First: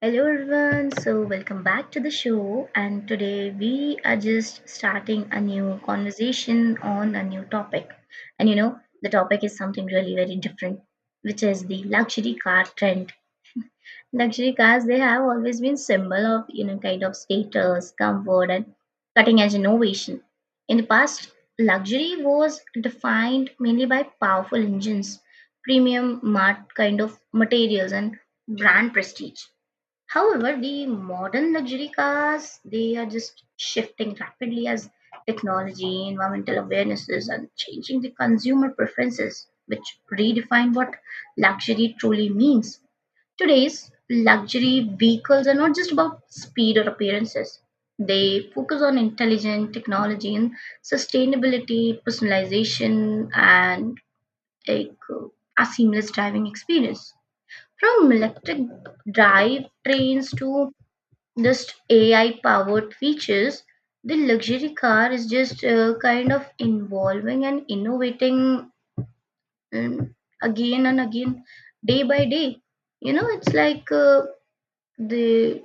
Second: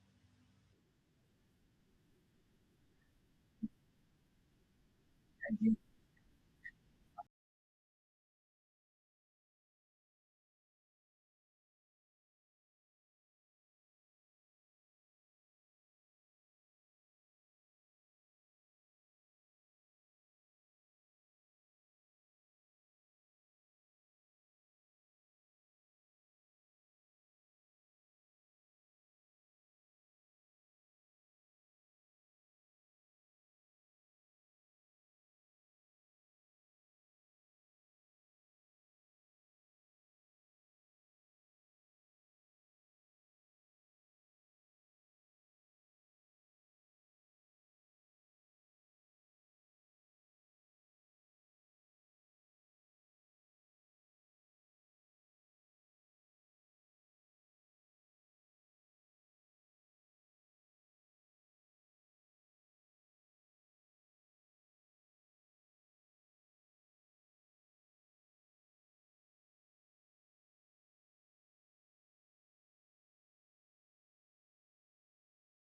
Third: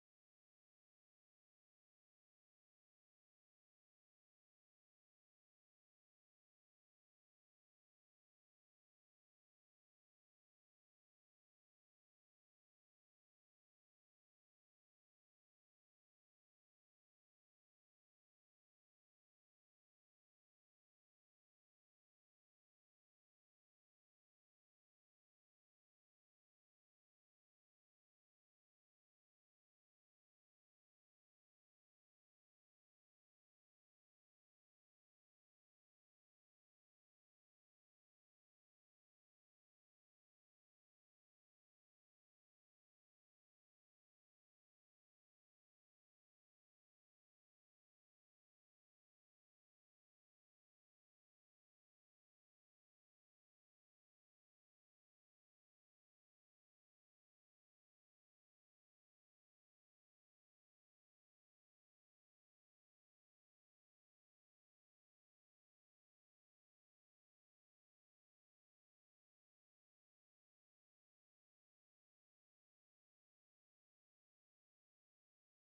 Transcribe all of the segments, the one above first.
Hello everyone, so welcome back to the show. And today we are just starting a new conversation on a new topic. And you know, the topic is something really very different, which is the luxury car trend. Luxury cars, they have always been symbol of, you know, kind of status, comfort, and cutting edge innovation. In the past, luxury was defined mainly by powerful engines, premium mart kind of materials, and brand prestige. However, the modern luxury cars they are just shifting rapidly as technology, environmental awarenesses, and changing the consumer preferences, which redefine what luxury truly means. Today's luxury vehicles are not just about speed or appearances. They focus on intelligent technology and sustainability, personalization, and like, uh, a seamless driving experience. From electric drive trains to just AI powered features, the luxury car is just kind of evolving and innovating um, again and again, day by day. You know, it's like the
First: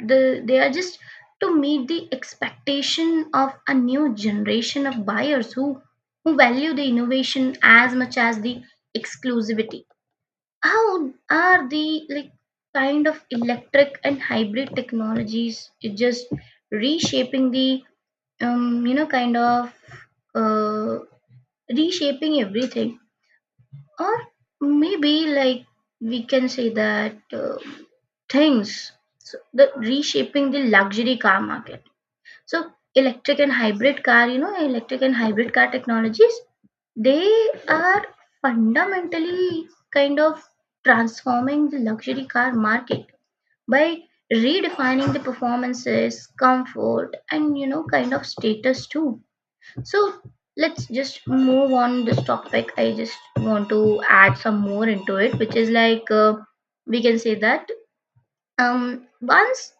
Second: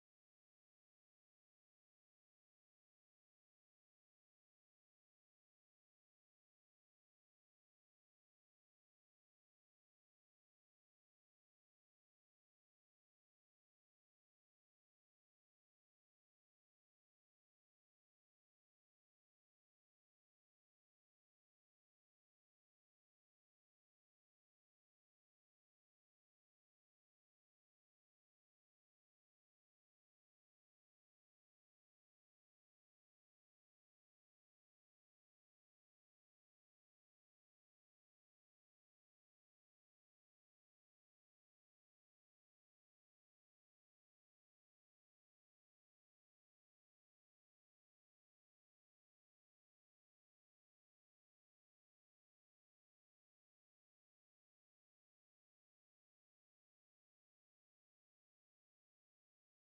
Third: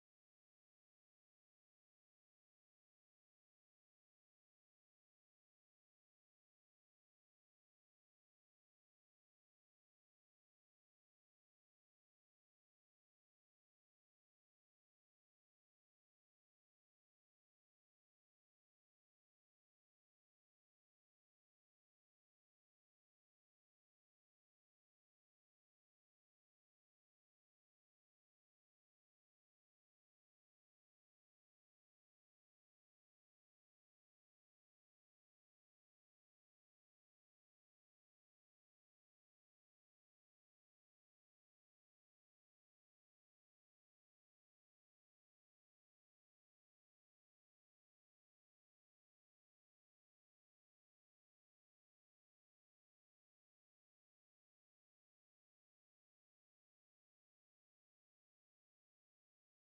the they are just to meet the expectation of a new generation of buyers who value the innovation as much as the exclusivity. How are the like kind of electric and hybrid technologies just reshaping the um, you know kind of uh, reshaping everything, or maybe like we can say that things, so the reshaping the luxury car market. So electric and hybrid car, you know, electric and hybrid car technologies, they are fundamentally kind of transforming the luxury car market by redefining the performances, comfort, and you know kind of status too. So let's just move on this topic. I just want to add some more into it, which is like we can say that once,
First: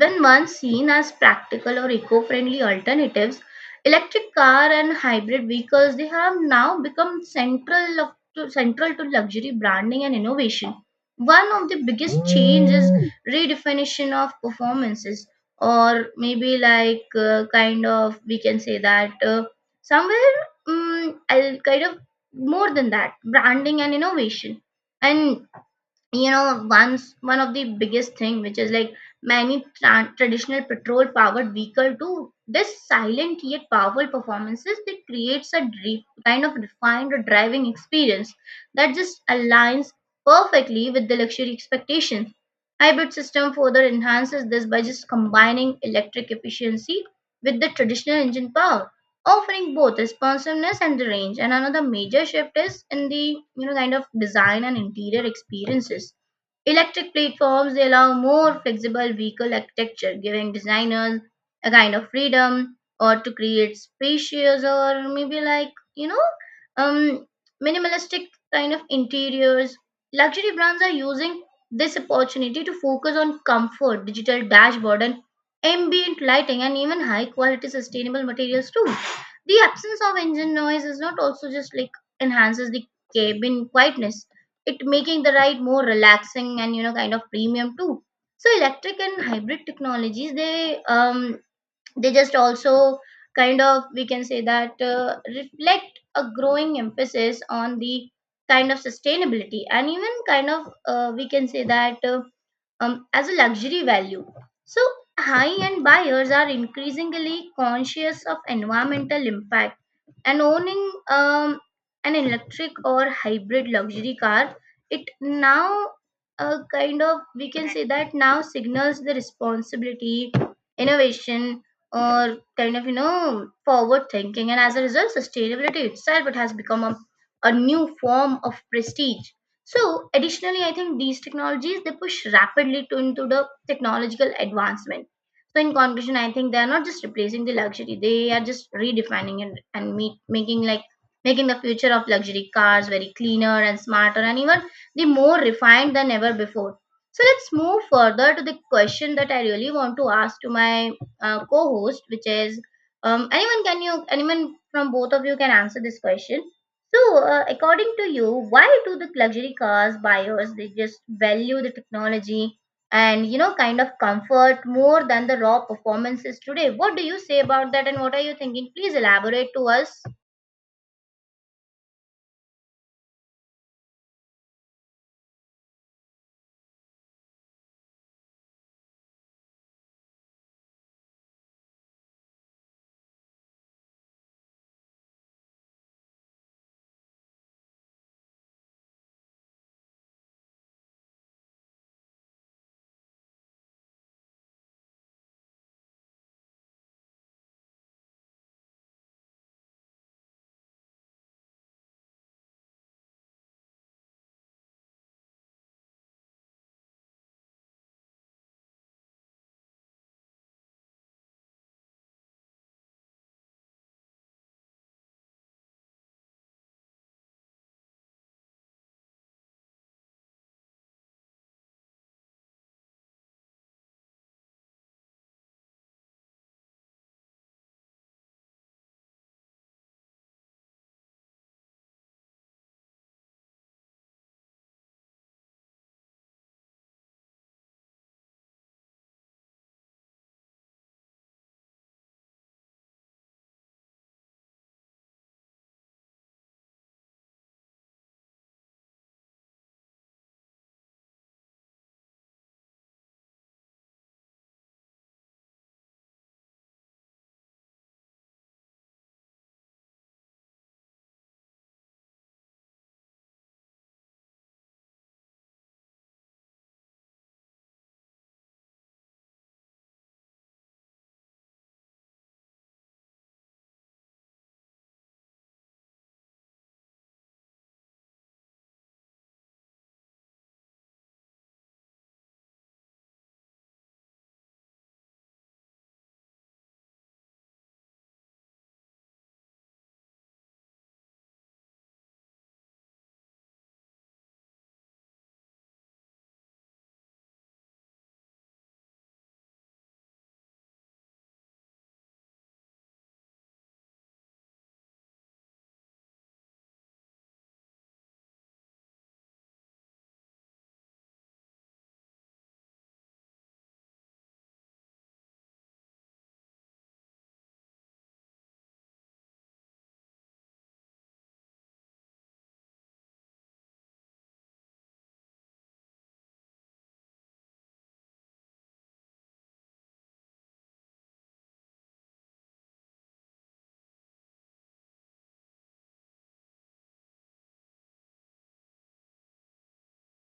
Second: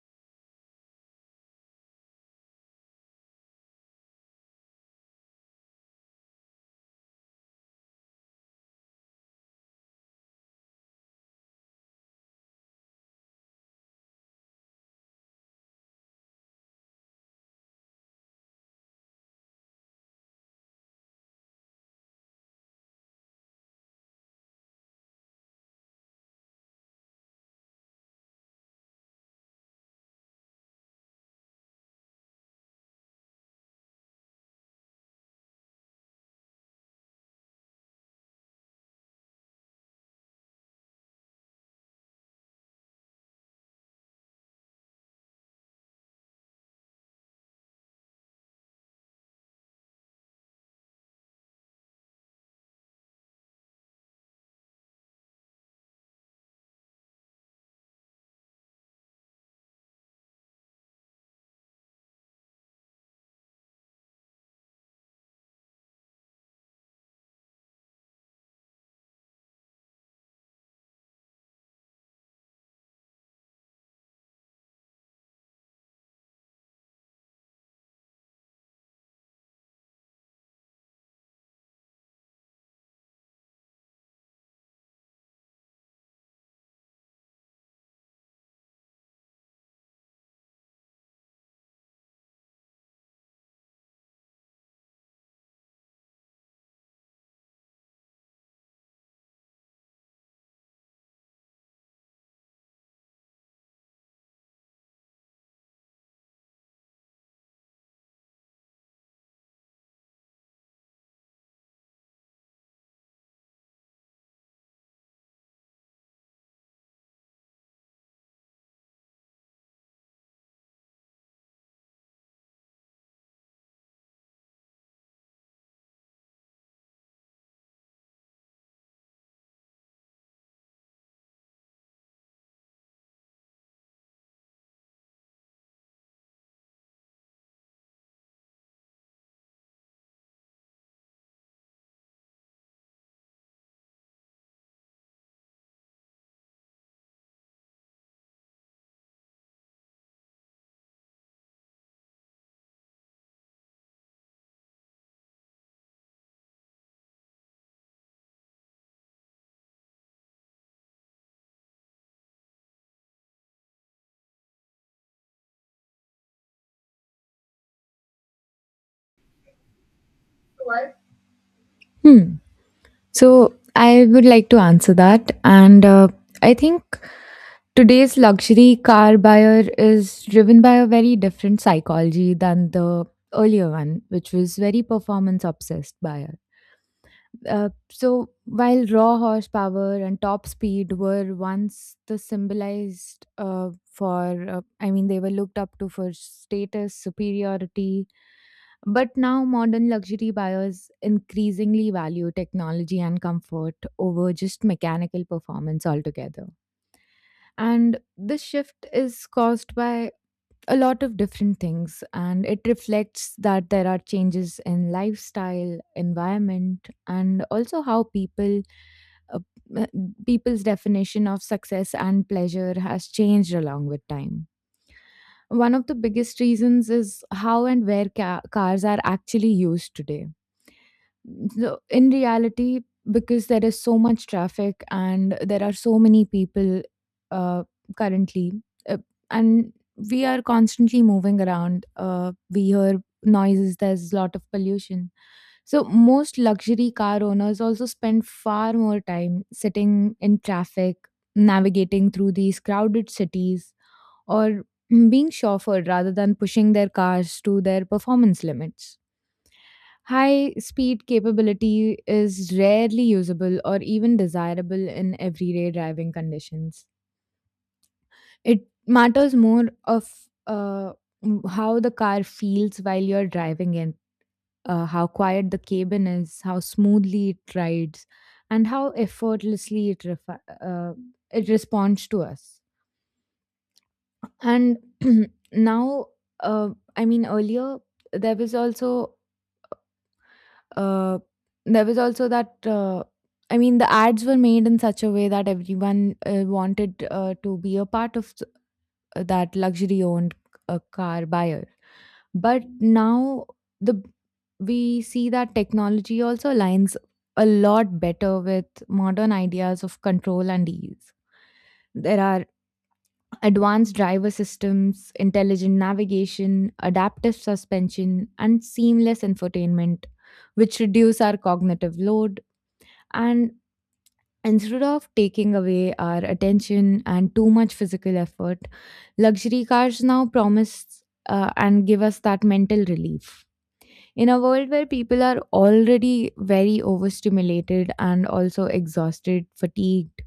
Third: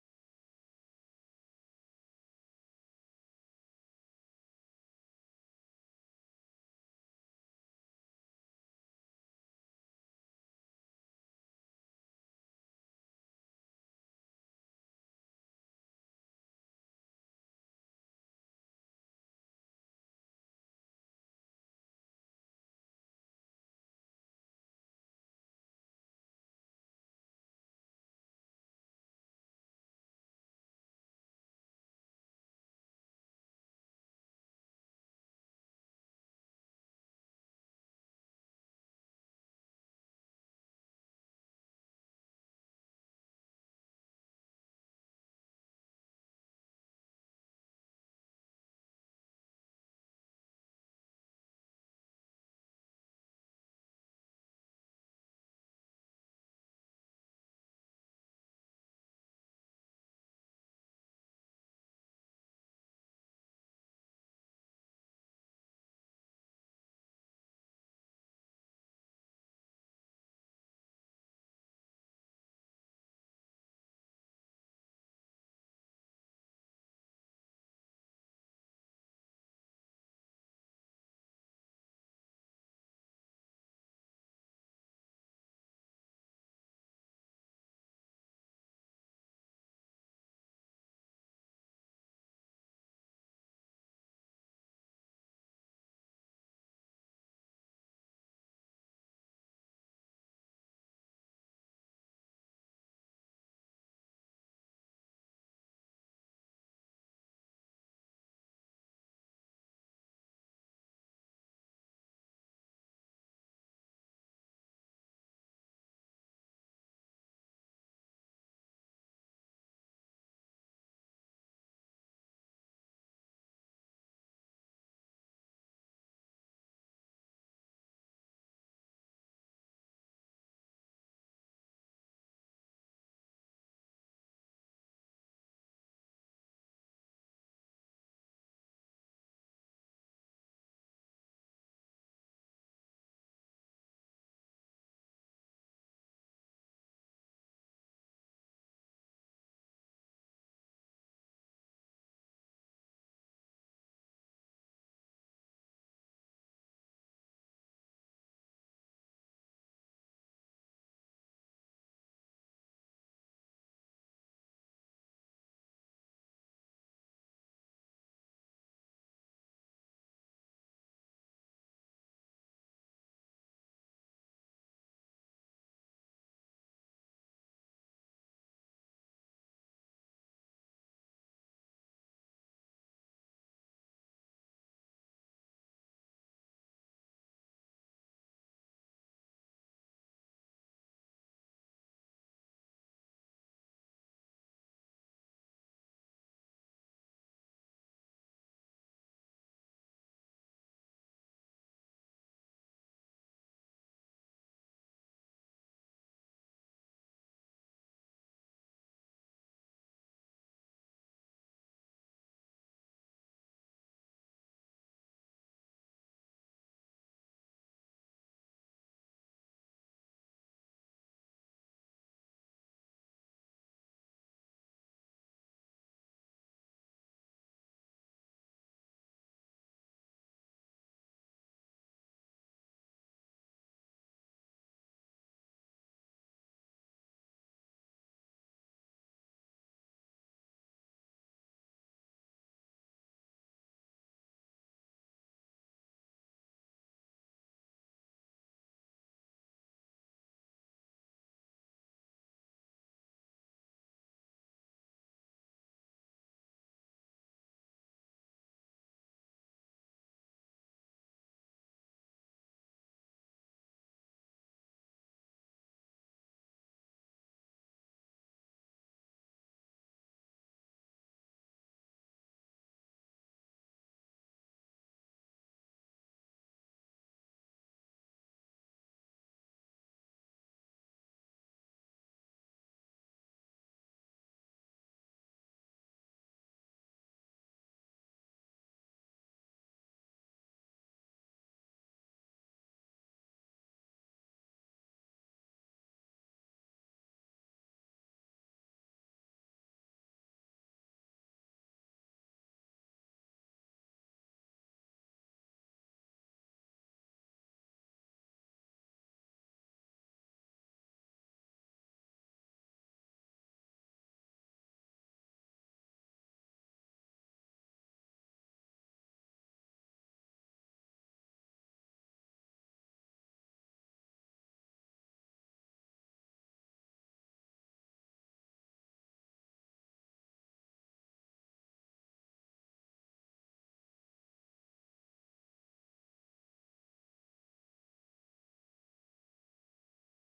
when once seen as practical or eco-friendly alternatives, electric car and hybrid vehicles they have now become central of, to, central to luxury branding and innovation. One of the biggest changes, redefinition of performances, or maybe like kind of we can say that somewhere I'll kind of more than that branding and innovation. And you know, one of the biggest thing, which is like many traditional petrol powered vehicle do this silent yet powerful performances that creates a deep kind of refined driving experience that just aligns perfectly with the luxury expectations. Hybrid system further enhances this by just combining electric efficiency with the traditional engine power, offering both responsiveness and the range. And another major shift is in the you know kind of design and interior experiences. Electric platforms allow more flexible vehicle architecture, giving designers a kind of freedom or to create spacious, or maybe like, you know, um, minimalistic kind of interiors. Luxury brands are using this opportunity to focus on comfort, digital dashboard, and ambient lighting, and even high quality sustainable materials too. The absence of engine noise is not also just like enhances the cabin quietness, it making the ride more relaxing and you know kind of premium too. So electric and hybrid technologies, they just also kind of we can say that reflect a growing emphasis on the kind of sustainability, and even kind of we can say that as a luxury value. So, high end buyers are increasingly conscious of environmental impact, and owning um, an electric or hybrid luxury car, it now kind of we can say that now signals the responsibility, innovation, or kind of you know forward thinking. And as a result, sustainability itself, it has become a new form of prestige. So additionally, I think these technologies they push rapidly to, into the technological advancement. So in conclusion, I think they are not just replacing the luxury; they are just redefining it and making like making the future of luxury cars very cleaner and smarter, and even the more refined than ever before. So let's move further to the question that I really want to ask to my co-host, which is, anyone, can you, anyone from both of you can answer this question. So, according to you, why do the luxury cars buyers they just value the technology and you know kind of comfort more than the raw performances today? What do you say about that, and what are you thinking? Please elaborate to us. Hmm. So I would like to answer that. And I think today's luxury car buyer is driven by a very different psychology than the earlier one, which was very performance obsessed buyer. So while raw horsepower and top speed were once the symbolized for I mean they were looked up to for status superiority, but now modern luxury buyers increasingly value technology and comfort over just mechanical performance altogether. And this shift is caused by a lot of different things, and it reflects that there are changes in lifestyle environment and also how uh, uh, people's definition of success and pleasure has changed along with time. One of the biggest reasons is how and where cars are actually used today. So in reality, because there is so much traffic and there are so many people uh, currently, uh, and we are constantly moving around. We hear noises. There's a lot of pollution. So most luxury car owners also spend far more time sitting in traffic, navigating through these crowded cities, or being chauffeured rather than pushing their cars to their performance limits. High speed capability is rarely usable or even desirable in everyday driving conditions. It matters more of uh, how the car feels while you're driving it, how quiet the cabin is, how smoothly it rides, and how effortlessly it responds to us. And now, uh, I mean, earlier there was Uh, also that I mean, the ads were made in such a way that everyone wanted to be a part of that luxury-owned car buyer. But now the we see that technology also aligns a lot better with modern ideas of control and ease. There are advanced driver systems, intelligent navigation, adaptive suspension, and seamless infotainment, which reduce our cognitive load. And instead of taking away our attention and too much physical effort, luxury cars now promise and give us that mental relief. In a world where people are already very overstimulated and also exhausted, fatigued,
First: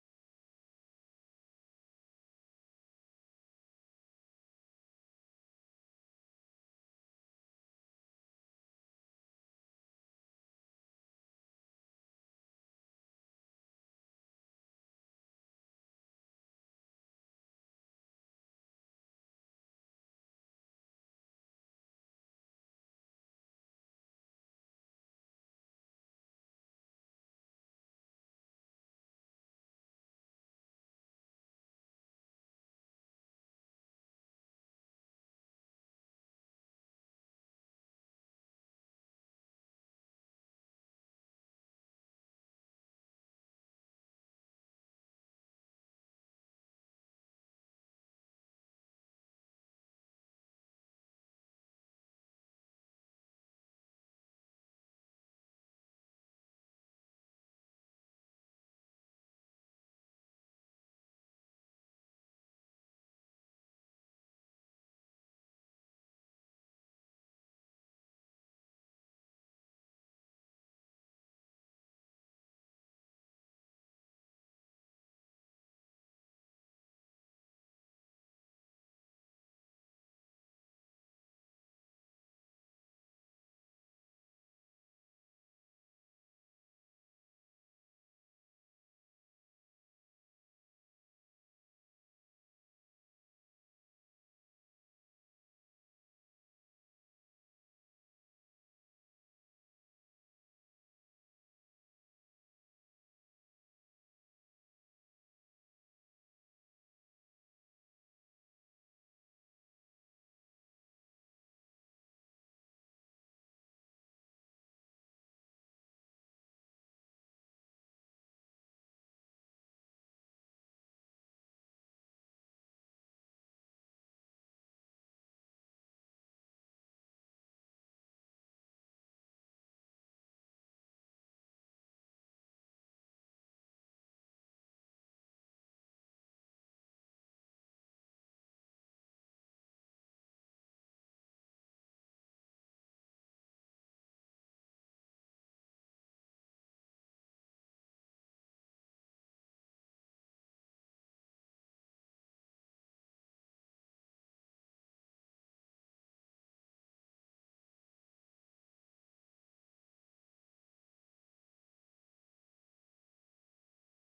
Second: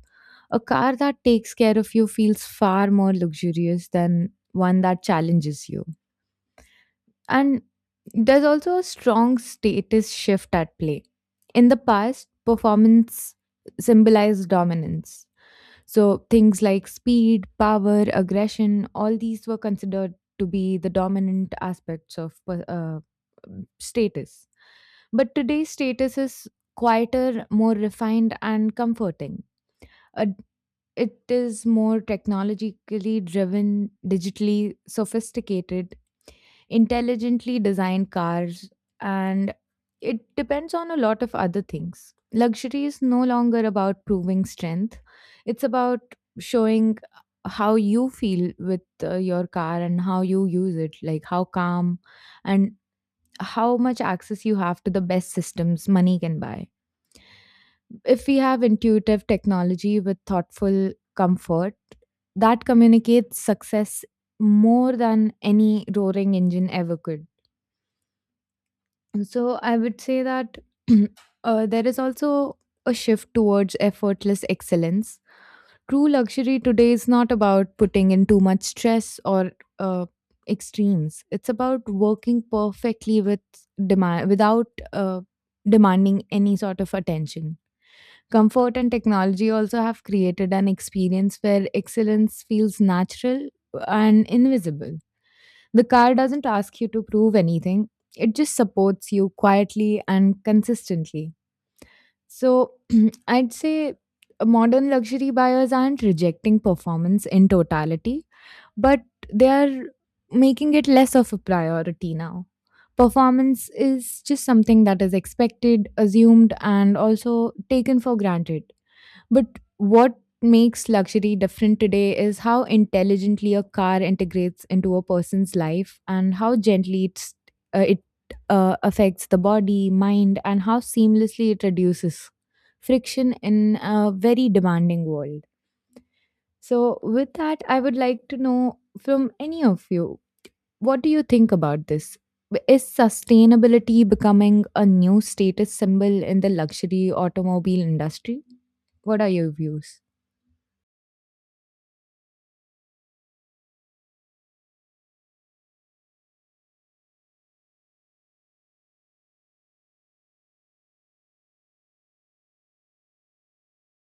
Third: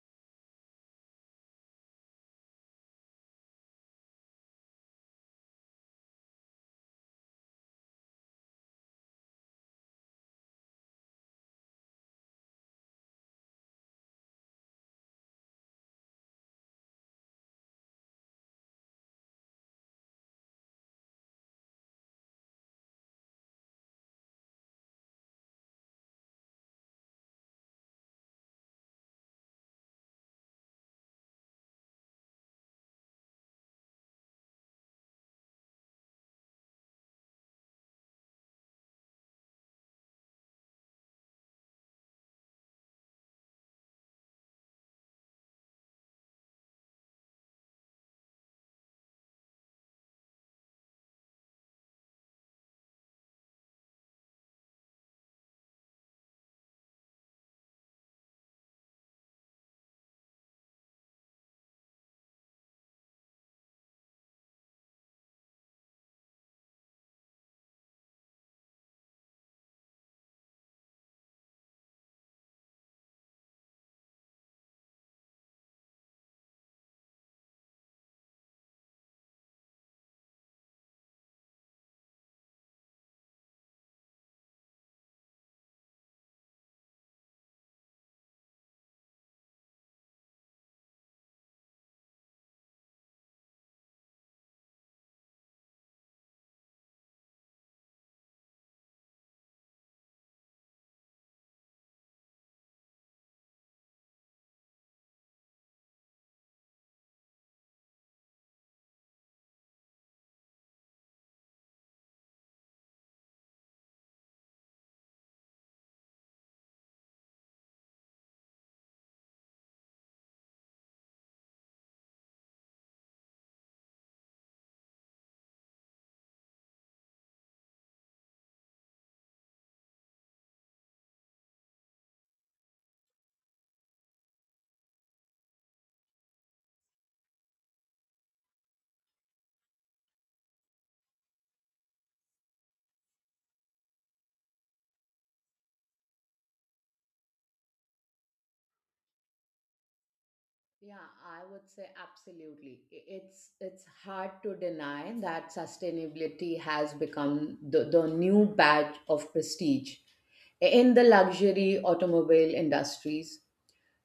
a car that takes care of you feels far more luxurious than one that challenges you. And there's also a strong status shift at play. In the past, performance symbolized dominance, so things like speed, power, aggression, all these were considered to be the dominant aspects of status. But today's status is quieter, more refined, and comforting. Uh, it is more technologically driven, digitally sophisticated, intelligently designed cars, and it depends on a lot of other things. Luxury is no longer about proving strength, it's about showing how you feel with your car and how you use it, like how calm and how much access you have to the best systems money can buy. If we have intuitive technology with thoughtful comfort, that communicates success more than any roaring engine ever could. So I would say that there is also a shift towards effortless excellence. True luxury today is not about putting in too much stress or uh, extremes. It's about working perfectly with demand without uh, demanding any sort of attention. Comfort and technology also have created an experience where excellence feels natural and invisible. The car doesn't ask you to prove anything, it just supports you quietly and consistently. So, I'd say modern luxury buyers aren't rejecting performance in totality, but they are making it less of a priority now. Performance is just something that is expected, assumed, and also taken for granted. But what makes luxury different today is how intelligently a car integrates into a person's life and how gently it affects the body, mind, and how seamlessly it reduces friction in a very demanding world. So, with that, I would like to know from any of you, what do you think about this? Is sustainability becoming a new status symbol in the luxury automobile industry? What are your views? Yeah, I would say absolutely. It's hard to deny that sustainability has become the new badge of prestige in the luxury automobile industries.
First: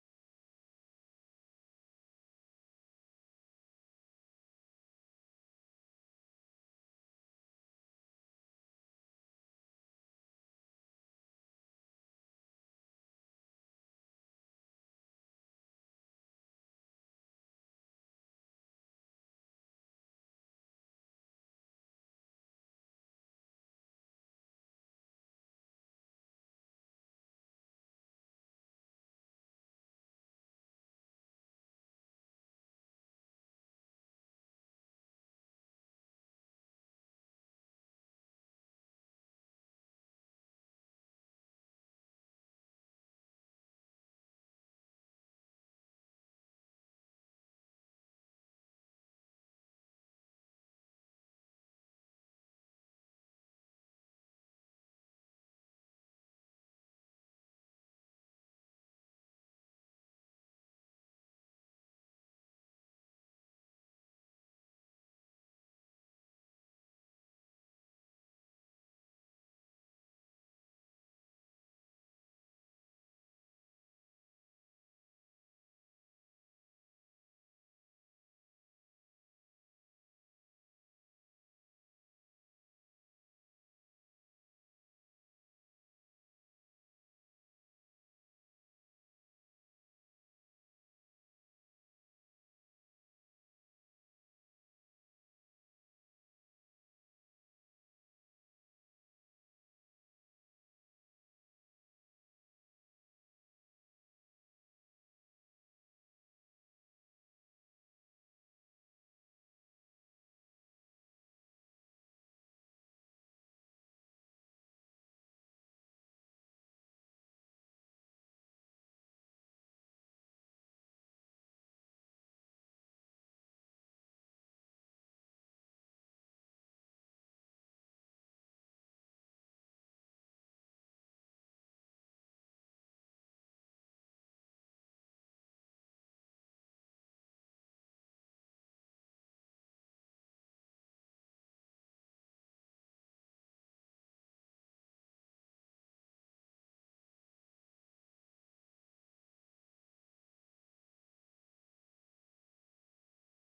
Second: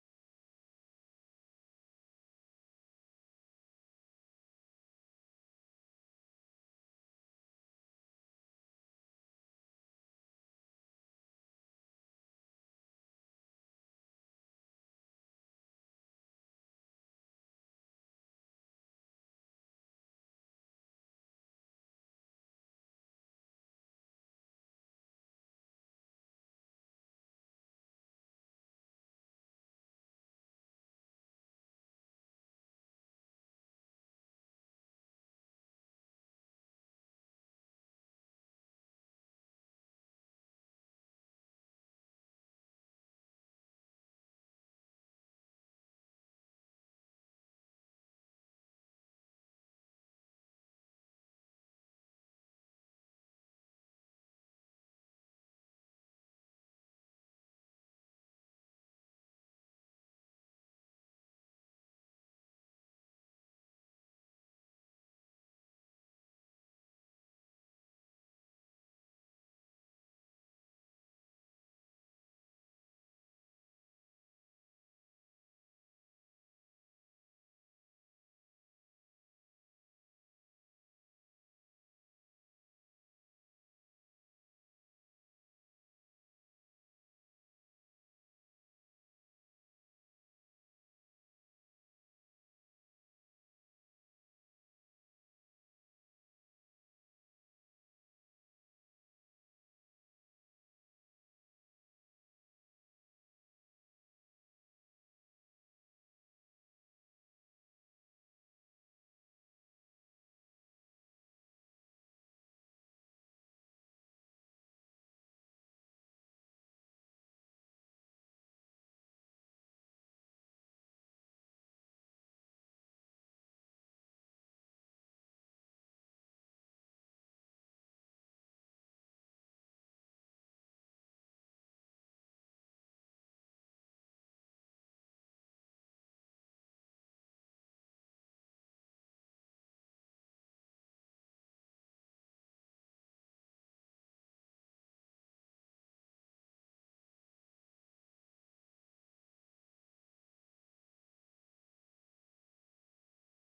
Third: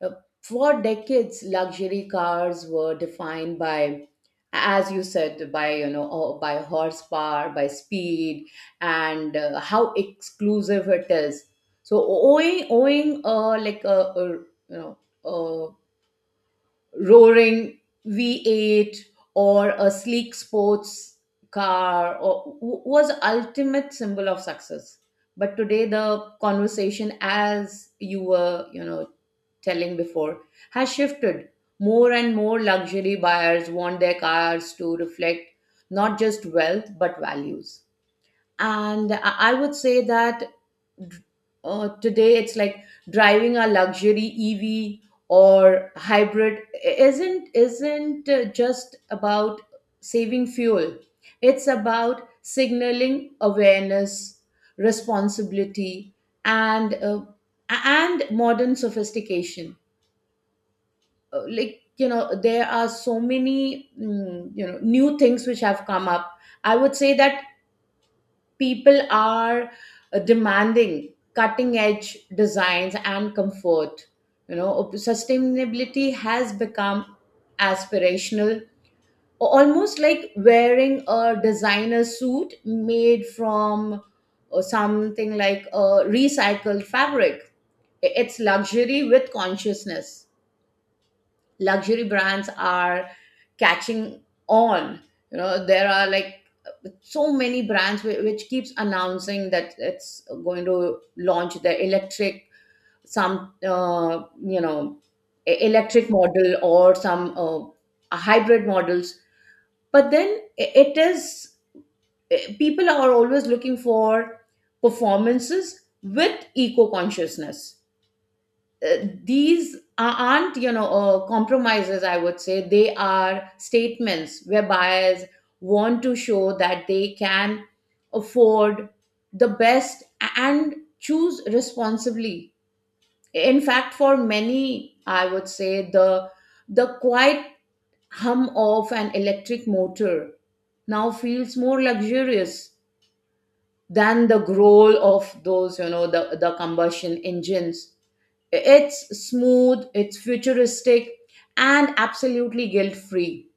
Uh, For decades, luxury cars were defined by, as you said, by by horsepower, by speed, and how exclusive it is. So owing like a you know. A roaring V8 or a sleek sports car was ultimate symbol of success. But today the conversation, as you were, telling before, has shifted. More and more luxury buyers want their cars to reflect not just wealth but values. And I would say that today it's like driving a luxury EV or hybrid isn't just about saving fuel. It's about signaling awareness, responsibility, and and modern sophistication. There are so many new things which have come up. I would say that people are demanding cutting edge designs and comfort. Sustainability has become aspirational, almost like wearing a designer suit made from something like a recycled fabric. It's luxury with consciousness. Luxury brands are catching on. You know, there are like so many brands which keeps announcing that it's going to launch the electric, some electric model, or some hybrid models. But then it is, people are always looking for performances with eco consciousness. uh, these aren't, compromises. I would say they are statements where buyers want to show that they can afford the best and choose responsibly. In fact, for many, I would say the quiet hum of an electric motor now feels more luxurious than the growl of those, the combustion engines. It's smooth, it's futuristic, and absolutely guilt free.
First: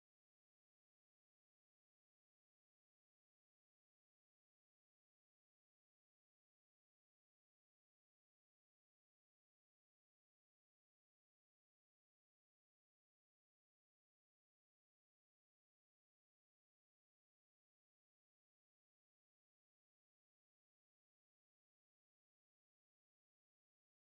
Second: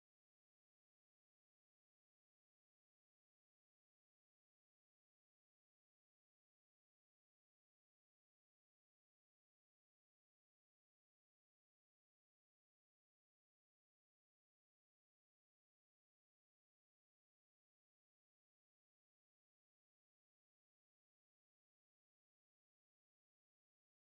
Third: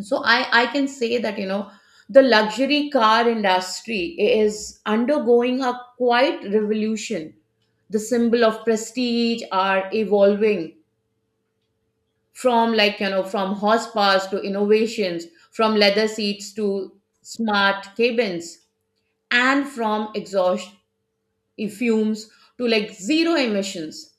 So I can say that, you know, the luxury car industry is undergoing a quite revolution. The symbol of prestige are evolving from, like, you know, from horsepowers to innovations, from leather seats to smart cabins, and from exhaust fumes to, like, zero emissions.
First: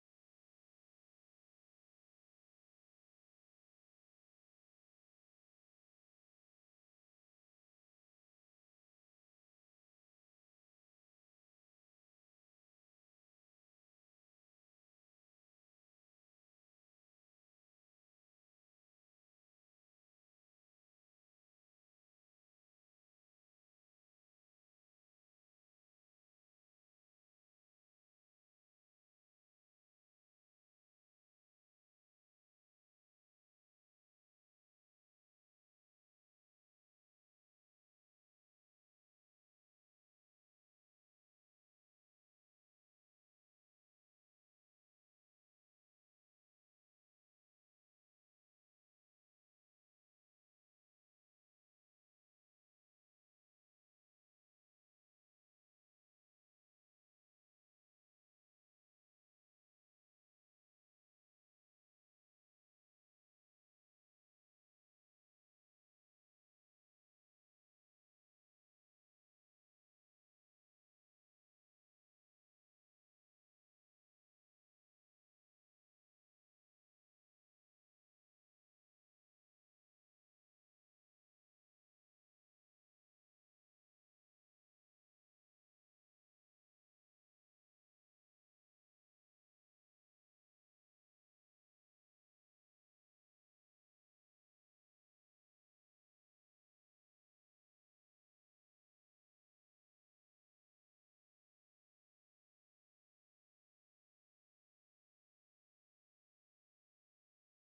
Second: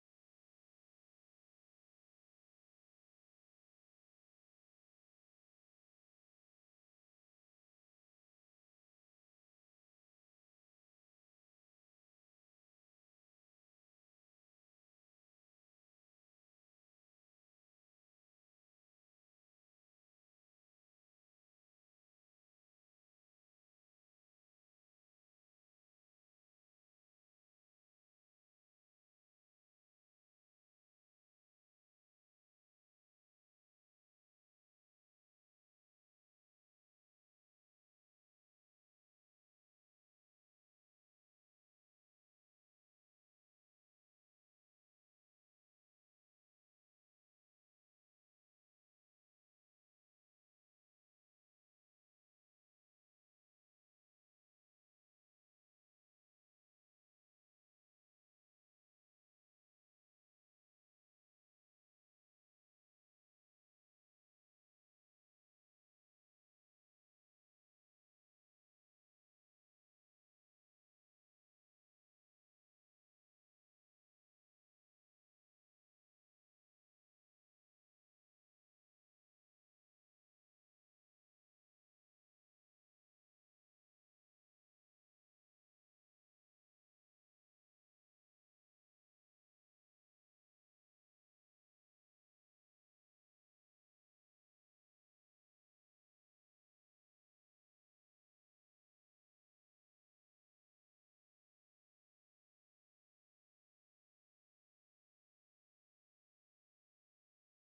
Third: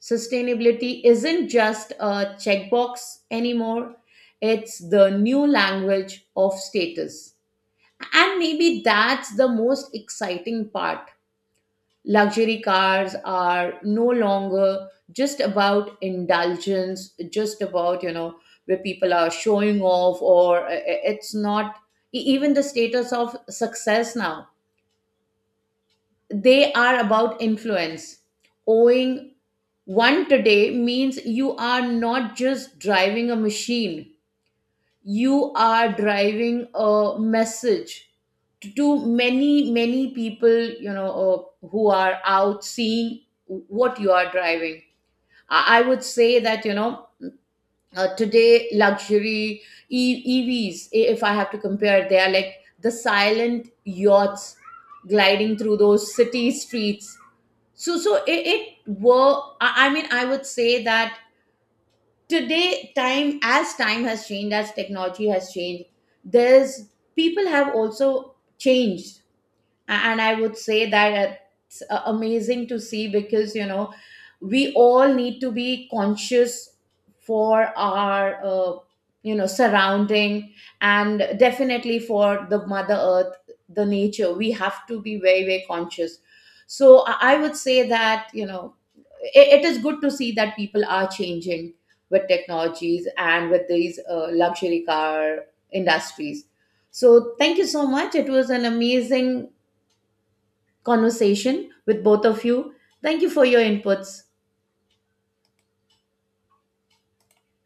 Sustainability isn't just a checkbox anymore, it's the new language of status. And maybe that's the most exciting part. Luxury cars are no longer just about indulgence, just about, you know, where people are showing off, or it's not even the status of success now, they are about influence. Owing one today means you are not just driving a machine, you are driving a message to, many, many people, you know, who are out seeing what you are driving. I would say that, you know, today luxury EVs, if I have to compare, they are like the silent yachts gliding through those city streets. So so I mean, I would say that today time, as time has changed, as technology has changed, there's, people have also changed. And I would say that it's amazing to see, because you know, we all need to be conscious for our surrounding, and definitely for the mother earth, the nature, we have to be very very conscious. So I would say that you know, it is good to see that people are changing with technologies and with these luxury car industries. So thank you so much, it was an amazing conversation with both of you. Thank you for your inputs.